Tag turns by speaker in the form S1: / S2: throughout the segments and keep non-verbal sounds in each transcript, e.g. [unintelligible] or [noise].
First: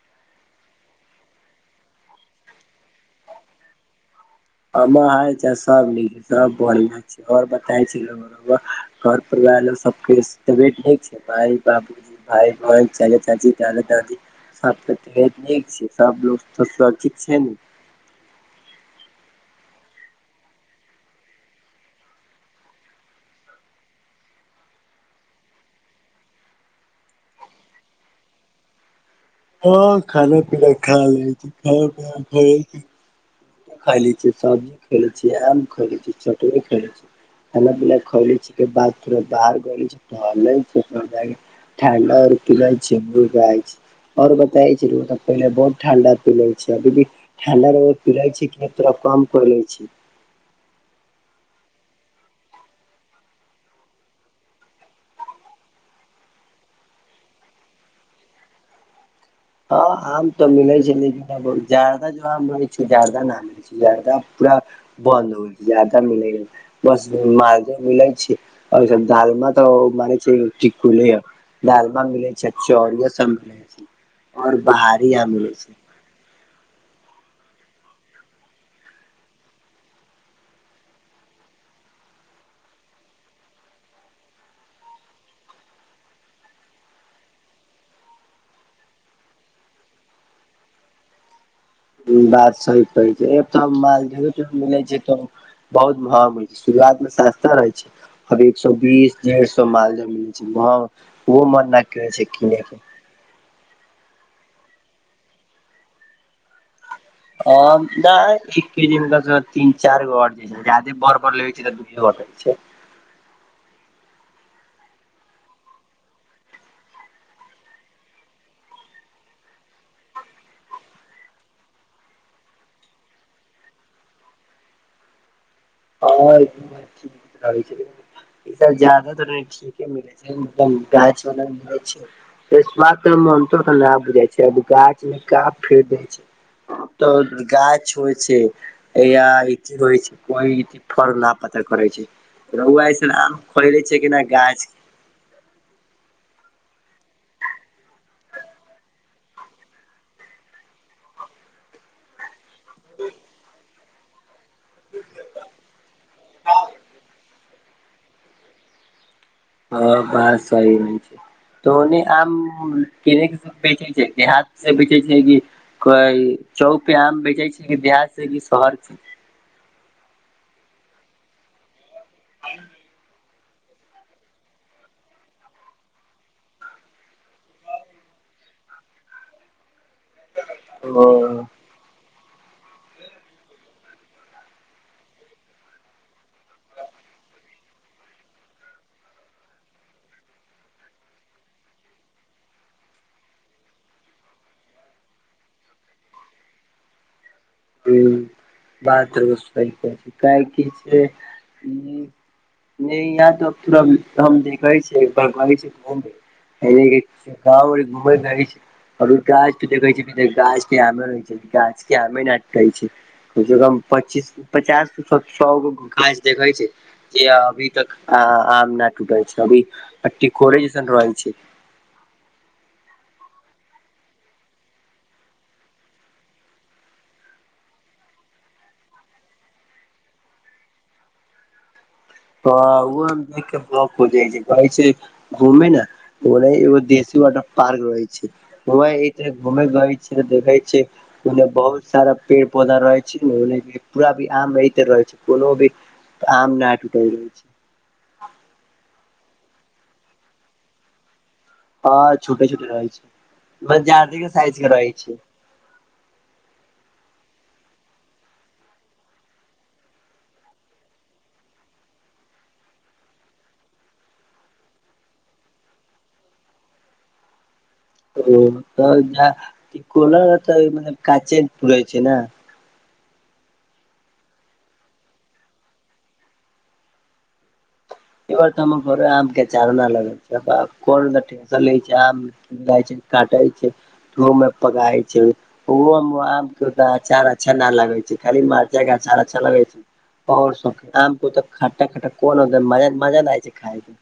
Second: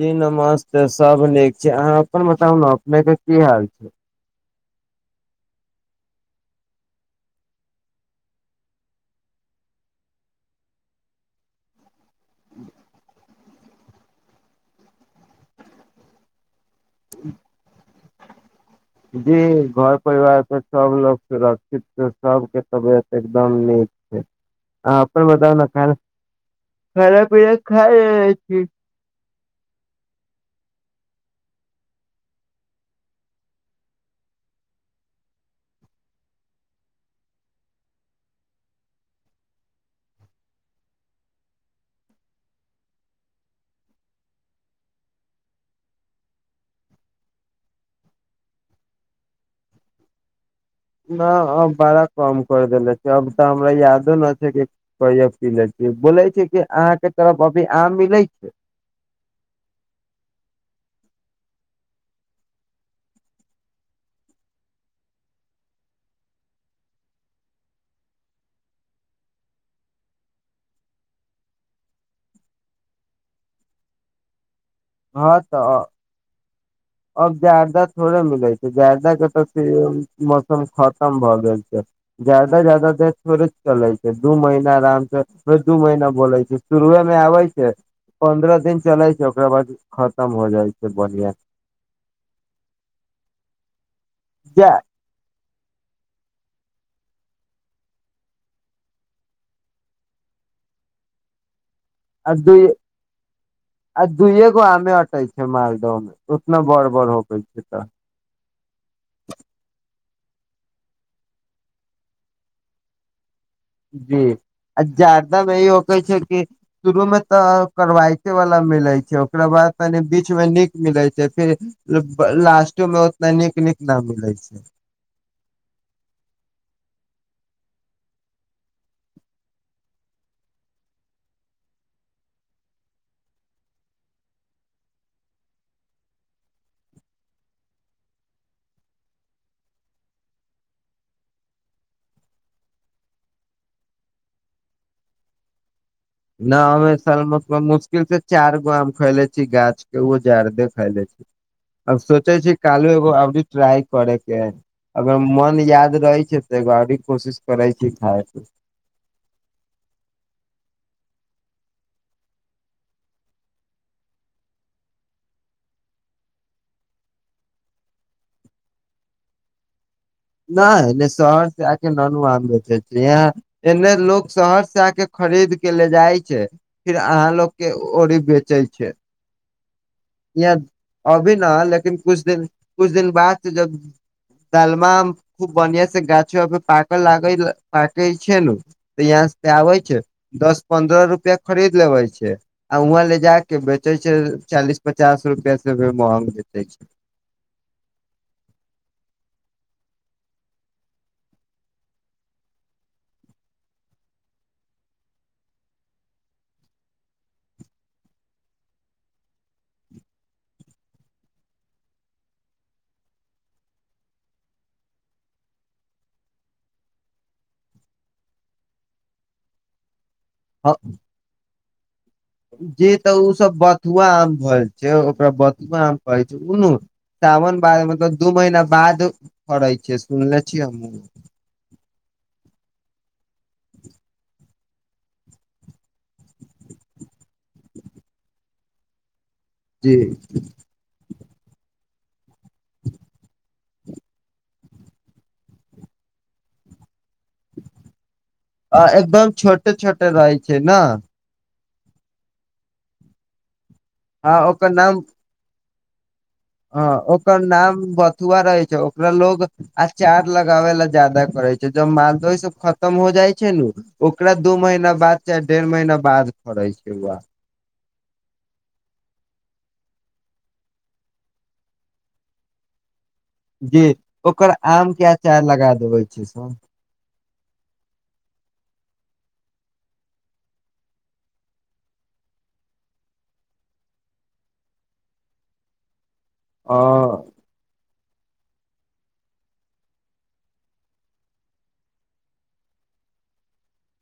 S1: जी नमस्ते सब नीक छै अहाँ अपन बताउ नऽ अपने केँ की हाल छै
S2: हमर हाल चाल सब नीक सब बढ़िया छै और बताय छी। घर परिवार सब केँ ओ तबियत नीक छै माइ बाबू भाई बहन चाचा चाची दादा दादी सब केँ तबियत नीक छै सब लोग कुशल
S1: [inaudible]
S2: [inaudible]
S1: जी घर परिवार प सब लोग सुरक्षित छै सबकेँ तबियत एकदम नीक [inaudible] अहा अपन बताउ न [inaudible] खाना पीना खा लेने छी
S2: हाँ खाना पीना खा लै छी [unintelligible] की खाय ले छी सब्जी खाय ले छी आम खेय ले छी चटनी खाय ले छी खाना पीना खो ले छी के बाद तुरत बाहर [unintelligible] [unintelligible] और बताे छै पहिले बहुत ठंडा पले छै अभी भी ठंडा [unintelligible]
S1: न हम बड़ा कम कैय दैलै छी अब तऽ हमरा यादो नै छै कि कहियो पी लीय छी बोलै छी कि अहाँकेँ तरफ अभी आम मिलै छै।
S2: हाँ आम तऽ मिलै छै लेकिन बहुत जादा जो आम रहे छै जादा नै जरदा पूरा बन्द हो छै जरदा मिलै नै अय। बस मालदे मिले छैय और दालमा तऽ माने छै टिकुले ह दलमा मिलै छैय चोरीया सब मिलै छैय। और बाहर
S1: हाँ तऽ
S2: [inaudible]
S1: अब जर्दाथोड़े मिलै छै जर्दा केँ तऽ मौसम खतम भए गेल छै। जर्दा जादा देर थोड़े चलै छैय। दू महीना आराम से दू महीना बोलै छैय। शुरुए मे आबै छैय [inaudible] पन्द्रह दिन चलै छैय ओकरा बाद। खतम हो जाइ छैय बढिया।
S2: बात सही कहै छैय ऐतऽ मालदहे टबा
S1: जा
S2: मिलै छै तऽ बहुत महंग होइ छैय शुरुआत में सस्ता रहे छैय। एक सौ बीस डेर सौ में मालदय मिलै छैय महग उहो मन ना
S1: [unintelligible] आ दुए गो आमे अटै छै मालदह में उतना बड़ बड़ हो
S2: [unintelligible] नै एक केजी मे जादा से जादा तीन चार गो अट छैय। जदे बड़ बड़ लेबै छैय दुगो आटय छैय।
S1: जी [unintelligible] ए होकै छै कि शुरू मे तऽ करवायके वाला मिलैत छैय। ओकरा बाद तनि बीच मे नीक मिलैत छै फिर लास्टो में अतऽ नीक नीक न मिलै छैय।
S2: [unintelligible] [unintelligible] [unintelligible] तऽ गाछ होइ छैय या अथी रहै है पैग फल ल पता करै छै रौआ अऐसन आम खोले छै की ना गाछ
S1: न हमर यै साल म मुशकिल से चार गो आम खैइलऽ छी गाछ केँ उहो जर्दा खैले छी अब सोचे छी कालो एगो अबी ट्राय करे केँ अगर मन याद रहै छै तऽ एगो ओरी कोशिश करै छी खायके
S2: ह बात सही नै छै [unintelligible] कोइ चौक पे आम बेचै छै कि बिहार से कि शहर से
S1: नै नहि शहर से आ ननू आम बेचे छे एने लोग शहर से आके खरीद केँ ले जाइ छै फिर अहाँ लोग केँ ओरी बेचै छै यहाँ
S2: ओ
S1: अभी न लेकिन कुछ दिन कुछ दिन बाद जब दालमे खूब बनिहा से गाछ पकल लागे पाक छै नू इहै से तऽआबै छै दस पन्द्रह रुपआ खरीद लेबे छै आ वहाँ ले जा केँ बेचे छै चालीस पचास रुपआ से भी महंग बेचे छै
S2: [unintelligible] [unintelligible] ए गांव घुमै नइ छै और गछ तऽ देखे छ गाछ केँ आमे रहै छै गाछ केँ आमे रहै छै कम से कम पच्चीस पचास सौ गो गाछ देखै छै जे अभी तक आम न टूटे छै अभी तऽ टिकोले जैसन रहै छै
S1: जे तऽ ओ सभ बथुआ आम भेल छै ओकरा बथुआ आम कहै छै उनू सावन बारे तऽ दू महीना बाद फड़ै छै सुनले छियै हमहूँ
S2: तऽ ओ देख कऽ बक हो जाइ छै कहै छै घुम ने ओने एगो देशी वाटर पार्क रहै छै ओ घूमे गैल
S1: जी
S2: छिय देखै छी ओन्ने बहुत सारा पेड़ पौधा रहे छै ने ओन्ने पूरा भी आम रहिते रहै छै कोनो भी आम नै टूटइ रहै छै
S1: हा एकदम छोटे छोटे रहै छै न
S2: हँ छोटे छोटे रहै छै [inaudible] बा जादेओ
S1: आ
S2: साइज केँ
S1: ओकर
S2: रहै छै
S1: ह ओकर नाम बथुआ रहै छै ओकरा लोग आचार लगाबे लऽ जाहा करे छै जब मालदह सब खतम हो जाइ छै नु ओकरा दू महीना बाद चाहे डेढ़ महीना बाद फड़ै छै ओ आम
S2: [unintelligible]
S1: जी ओकर आम केँ अचार लगा देबे छै सब
S2: ऐ बेरे तऽ हम घर आम कऽ अचार ना लगे छै कोन टेशन लै छै आम [unintelligible]
S1: आ
S2: अच्छा न लाग छै खाली मरचाइ केँ आचार अच्छा लगै छै और सब कहियो आम कऽ तऽ खट्टा खट्टा कोन मज मजा नै छै खाय मे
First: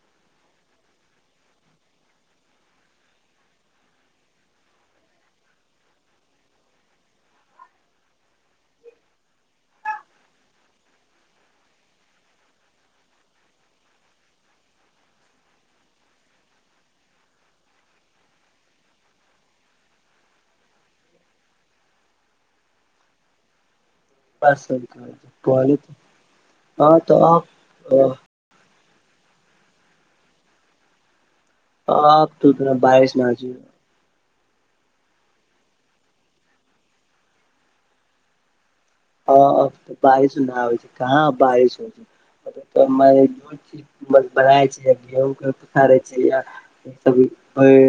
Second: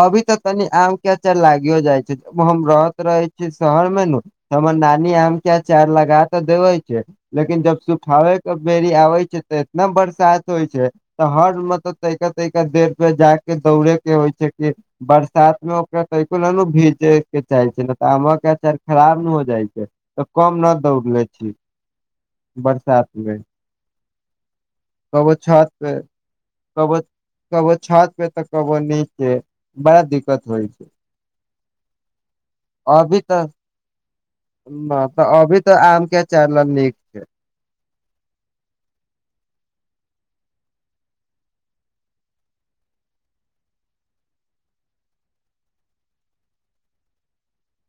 S1: अभी तऽ तनि आम कऽ अचार लागियो जाइ छै हम रहत रहे छीय शहर मे नु हमर नानी आम कऽ अचार लगा तऽ देवै छै लेकिन जब सुखावे कऽ बेरी आबै छै तऽ इतना बरसात होइ छै हर मत तैका तैका देर पे जा केँ दौड़े केँ होइ छै कि बरसात मे ओकरा तनिको नै भीजे केँ चाहे छै न तऽ आम केँ अचार खराब नु हो जाइ छै तऽ कम नै दौड़ ले छी [inaudible] बरसात मे
S2: [unintelligible]
S1: कवो छत
S2: कहली
S1: पे [inaudible]
S2: तऽ
S1: कवो
S2: अब तऽ
S1: कवो छत
S2: अब
S1: पे तऽ कबो निचे बड़ा दिक्कत होइ छै
S2: अब तु अतना बारिश
S1: अभी
S2: नै
S1: तऽ न तऽ अभी तऽ आम केँ अचार लऽ नीक छै
S2: हाँ अब तऽ बारिश नै आबै छै कहाँ बारिश होय छै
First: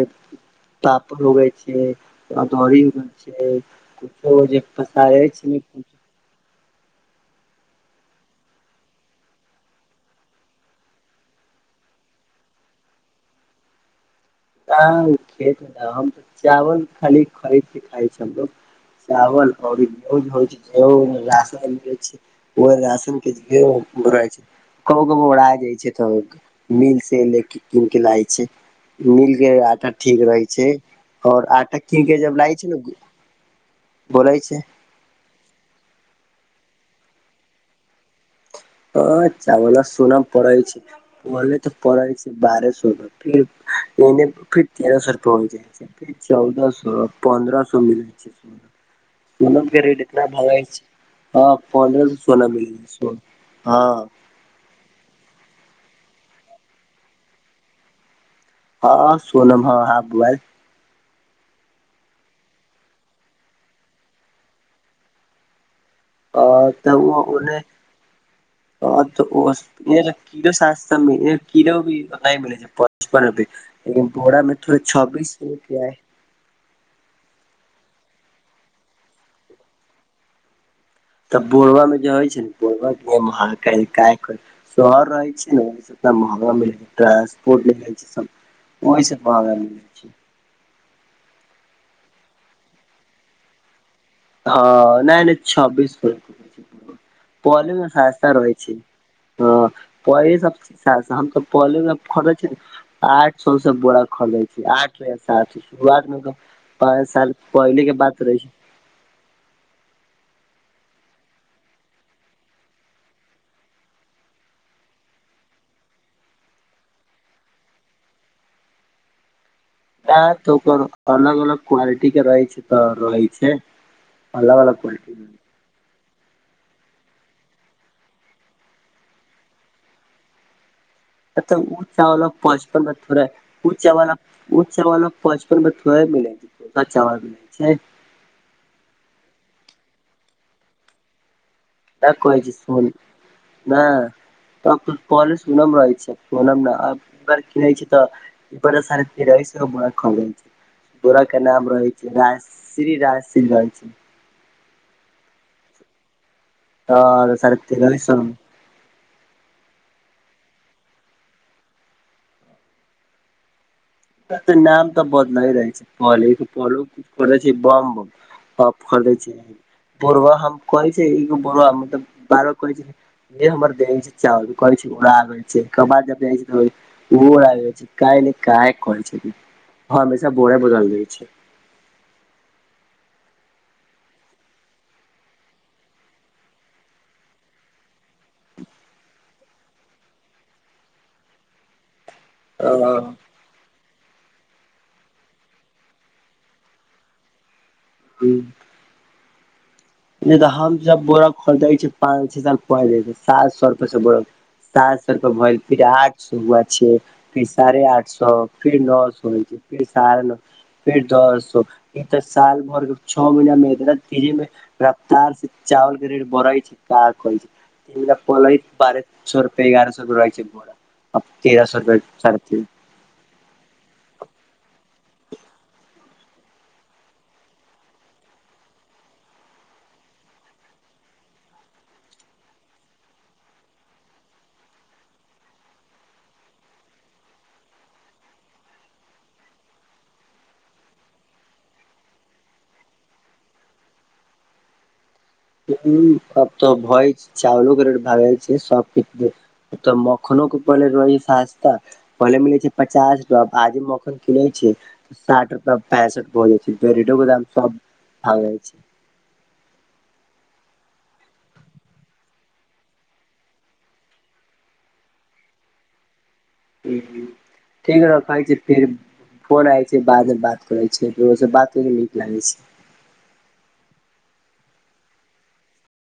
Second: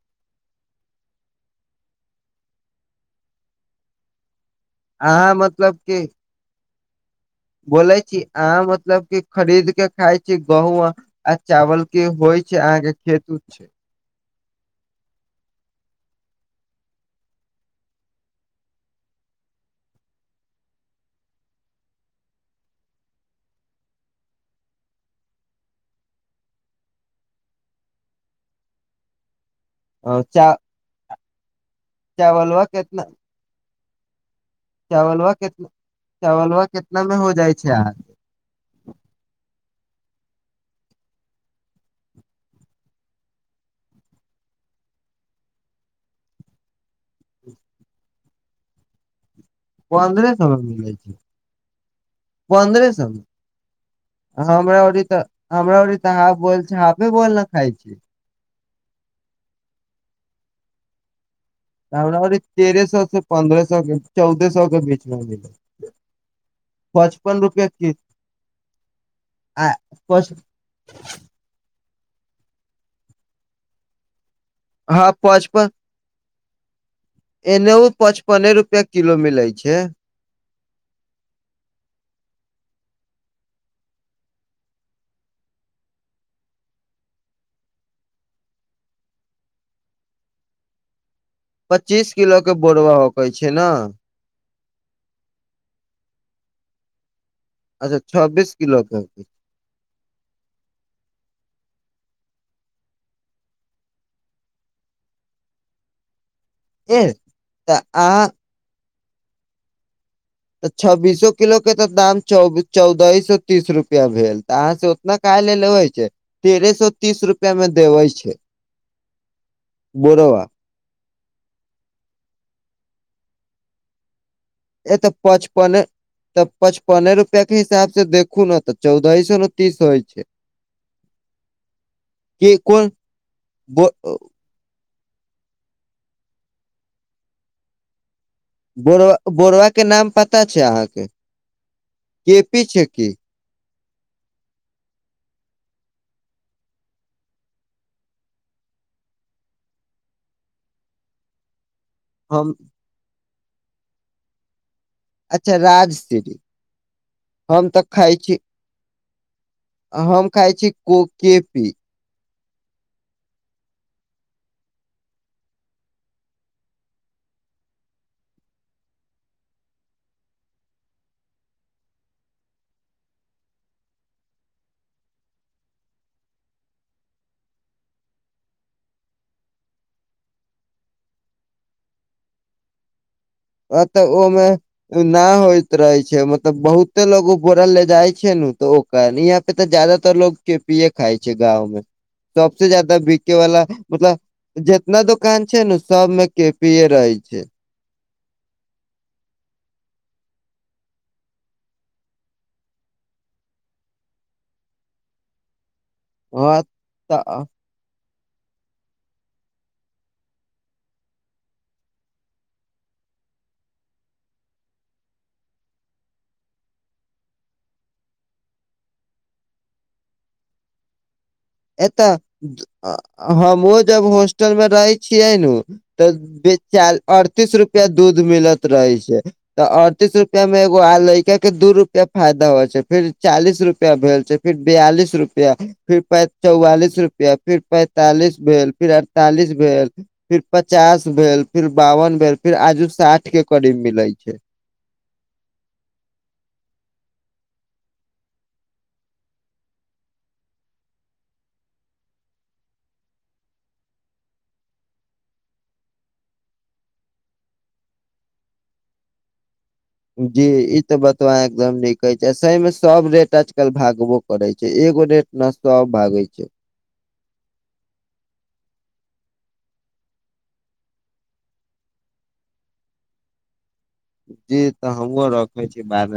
S2: [inaudible] [unintelligible] पापड़ उगे छै अदौरी उगे छै तऽ ओ जे पसारय
S1: अहाँ
S2: छै
S1: मतलब बोलय छी अहाँ मतलब की खरीद के खाय छी गहूं आ चावल केँ होय छय अहाँ केँ खेत उत छय
S2: नै उऽ खेत कऽ नै हम चावल खाली खरीद केँ खाइ छी हमलोग चावल आउरी [unintelligible] होय छै [unintelligible] राशन मिलै छैय ओय राशन केँ ढ़ेर बोरा छै कबो कबो ओरा जाइ छै तऽ मिल से ले कीन केँ लाय छै मिल केँ आटा ठीक रहै
S1: चा
S2: छै आओर आटा कीन केँ जब लाय
S1: चावलवा
S2: छै नऽ
S1: केतना
S2: बोलै छै
S1: चावलवा केँ चावलवा केतना मे होय जाय छै आ
S2: हँ चावलवा सुना पड़ै छै पहले तऽ परै छै बारह सौ रुपये फिर एने फिर तेरह सौ रुपए हो जाय छै चौदह सौ पन्द्रह सौ मिलै छै सोना केँ रेट इतना
S1: पन्द्रह सए मे
S2: भागैत
S1: मिलै
S2: छै पन्रह सौ सोना मिलै
S1: पन्द्रह
S2: छै सोलह
S1: सए
S2: सौ
S1: मे
S2: हँ
S1: हमरा ओरी तऽ हमरा ओरी तऽ हाफ बोल छै हाफे बोल नऽ खाय छै
S2: हँ सोनम हँ हाफ बुआइल
S1: हमरा ओरी तेरे सौ सँ पन्द्रह सौ चौदह सौ केँ बिच [unintelligible]
S2: अ तऽ उ उने [unintelligible]
S1: आ पच
S2: कीलो भी नय मिलै छै पचपन रुपए लेकिन बोरा मे थोड़े
S1: हँ
S2: छब्बीस रुपय
S1: एनहुँ पचपने रुपया किलो मिलै छै
S2: तऽ बोरवा मे जे होइ छै नऽ बोरावा मे [unintelligible] शहर रहय छै नुऽ तऽ महँगा मिलय ट्रांसपोट [unintelligible] ओहि सँ महगा मिलै
S1: पच्चीस किलो केँ बोरबा होके छै नऽ
S2: हँ नय - नय छब्बीस किलो पहले नु
S1: अच्छा
S2: सास्ता रहै
S1: छब्बीस
S2: छै
S1: किलो के
S2: हँ पहिले सबसँ सस्ता हम सब पहले बला खरीदै छि नऽ आठ सौ सँ बोरा खरदैय छी आठ या सात सौ [unintelligible]
S1: ए
S2: पाँच साल
S1: तऽ
S2: पहले केँ बात
S1: अहाँ
S2: रहै छै
S1: तऽ छब्बीसो किलो केँ तऽ दाम चौबी चौदहे सौ तीस रुपया भेल तऽ अहाँसँ उतना काहे ले लेबै छै तेरहे सौ तीस रुपया मे देबै छै
S2: [inaudible] हँ
S1: बोरवा
S2: तऽ ओकर अलग अलग क्वालिटी केँ रहै छै तऽ रहै छै अलग अलग
S1: ए तऽ
S2: क्वालिटी
S1: पच पने तऽ पचपने रुपया केँ हिसाब से देखू नऽ तऽ चौदहि सौ नऽ तीस होइ छै
S2: एते ऊच चावला
S1: के
S2: पचपन
S1: कोन
S2: पर थोड़े ऊ
S1: बो
S2: चावल उ चावला आब पचपन रुपैय थोड़े मिलै छै [unintelligible] चावल मिल छैय
S1: बोरवा - बोरवा केँ नाम पता छै अहाँकेँ
S2: तऽ कहै सी सुन नाय तब तऽ पहले सोनम रहै छै सोनम नऽ आब किनै छी तऽ ओई पर तऽ सारे तेरहिस सौ लिखल रहै बोरा केँ नाम रहै राय
S1: हम
S2: श्री राय श्री रज
S1: अच्छा राज श्री
S2: हँ तऽ साढ़े तरहि सौ मे
S1: आ हम खाय छी को - के -पी
S2: तऽ नाम तऽ बदलै रहै छैय पले पल किछ करै छै बमब हम खरदै छियै बोरवा हम कहै छै एगो बोरवा मतलब बारह कहै छै हे हमर देन छै चावल कहै छै ओड़ आ छै [unintelligible] ओ काय न काय करै छहि हमेशा बोरा बदल दैछय
S1: अतऽ ओमे न होइत रहै छै मतलब बहुते लोग बोरल ले जाइ छै ने तऽ ओ यहाँ पे तऽ ज्यदातर लोग केपिये खाइ छै गाँंव मे सबस ज्यदा के वा मतलब जितना दुोकान छै नऽ सबमे के पिए रहै छै
S2: हूँ नहि तऽ हमस बोरक खोदै छ पाँच छओ साल पहुच जाइ छै सात सए रुपए से बोर सात सए रुप भ फिर आठ सए
S1: हँ
S2: हुआ छ
S1: तऽ
S2: फर साढ़े आठ सए फिर नओ सए होइ छै फिर सढ़ नओ फेर दस ई तऽ साल भर छओ महिनामे इतना तेजीमे रफ्तार से चावल कऽ रेट बढ़इ छै कऽ छै तरा पलय बारे स रुपे एगारह सर रहै छै बोरा [unintelligible]
S1: एतऽ
S2: साढ़े तेरह
S1: हमहु जब होॉस्टल मऽ रहै छियै नऽ तऽ चालि अड़तीस रुपआ दूध मिलत रहै छै तऽ अड़तीस रुपआ में एगो आ लइका के दू रुपआ फायदा होइ छै फिर चालीस रुपआ भेल छै फिर बयालिस रुपआ फिर प चौवालिस रुपआ फिर पैंतालिस भेल फिर अड़तालिस भेल फिर पचास भेल फिर बावन भेल फिर आजु साठ कऽ करीब मिले छै
S2: ह सबब तऽ भय छै चाावलो कर भाग छै सब कऽ तऽ मखनो कऽ पड़ले रै ससतऽ पहिले मिलै छै पचास रुपआ आज मखन किनै छै साठ रपा पैंसठि रप हो जाइ छै पेटोो दाम सब भाग जाइ छै
S1: जी ई तऽ बतबा एकदम न कहे छै सब रेट आजकल भागबो करै छै एगो रडेट नस्तो सब भागै छै
S2: ह ठीक ह त कहै छै फिर फोन आय छै बाद मे बात करे छै फर ओ बात करय नीक लागे छै
S1: जी तऽ हमहु रखे छी बाद मऽ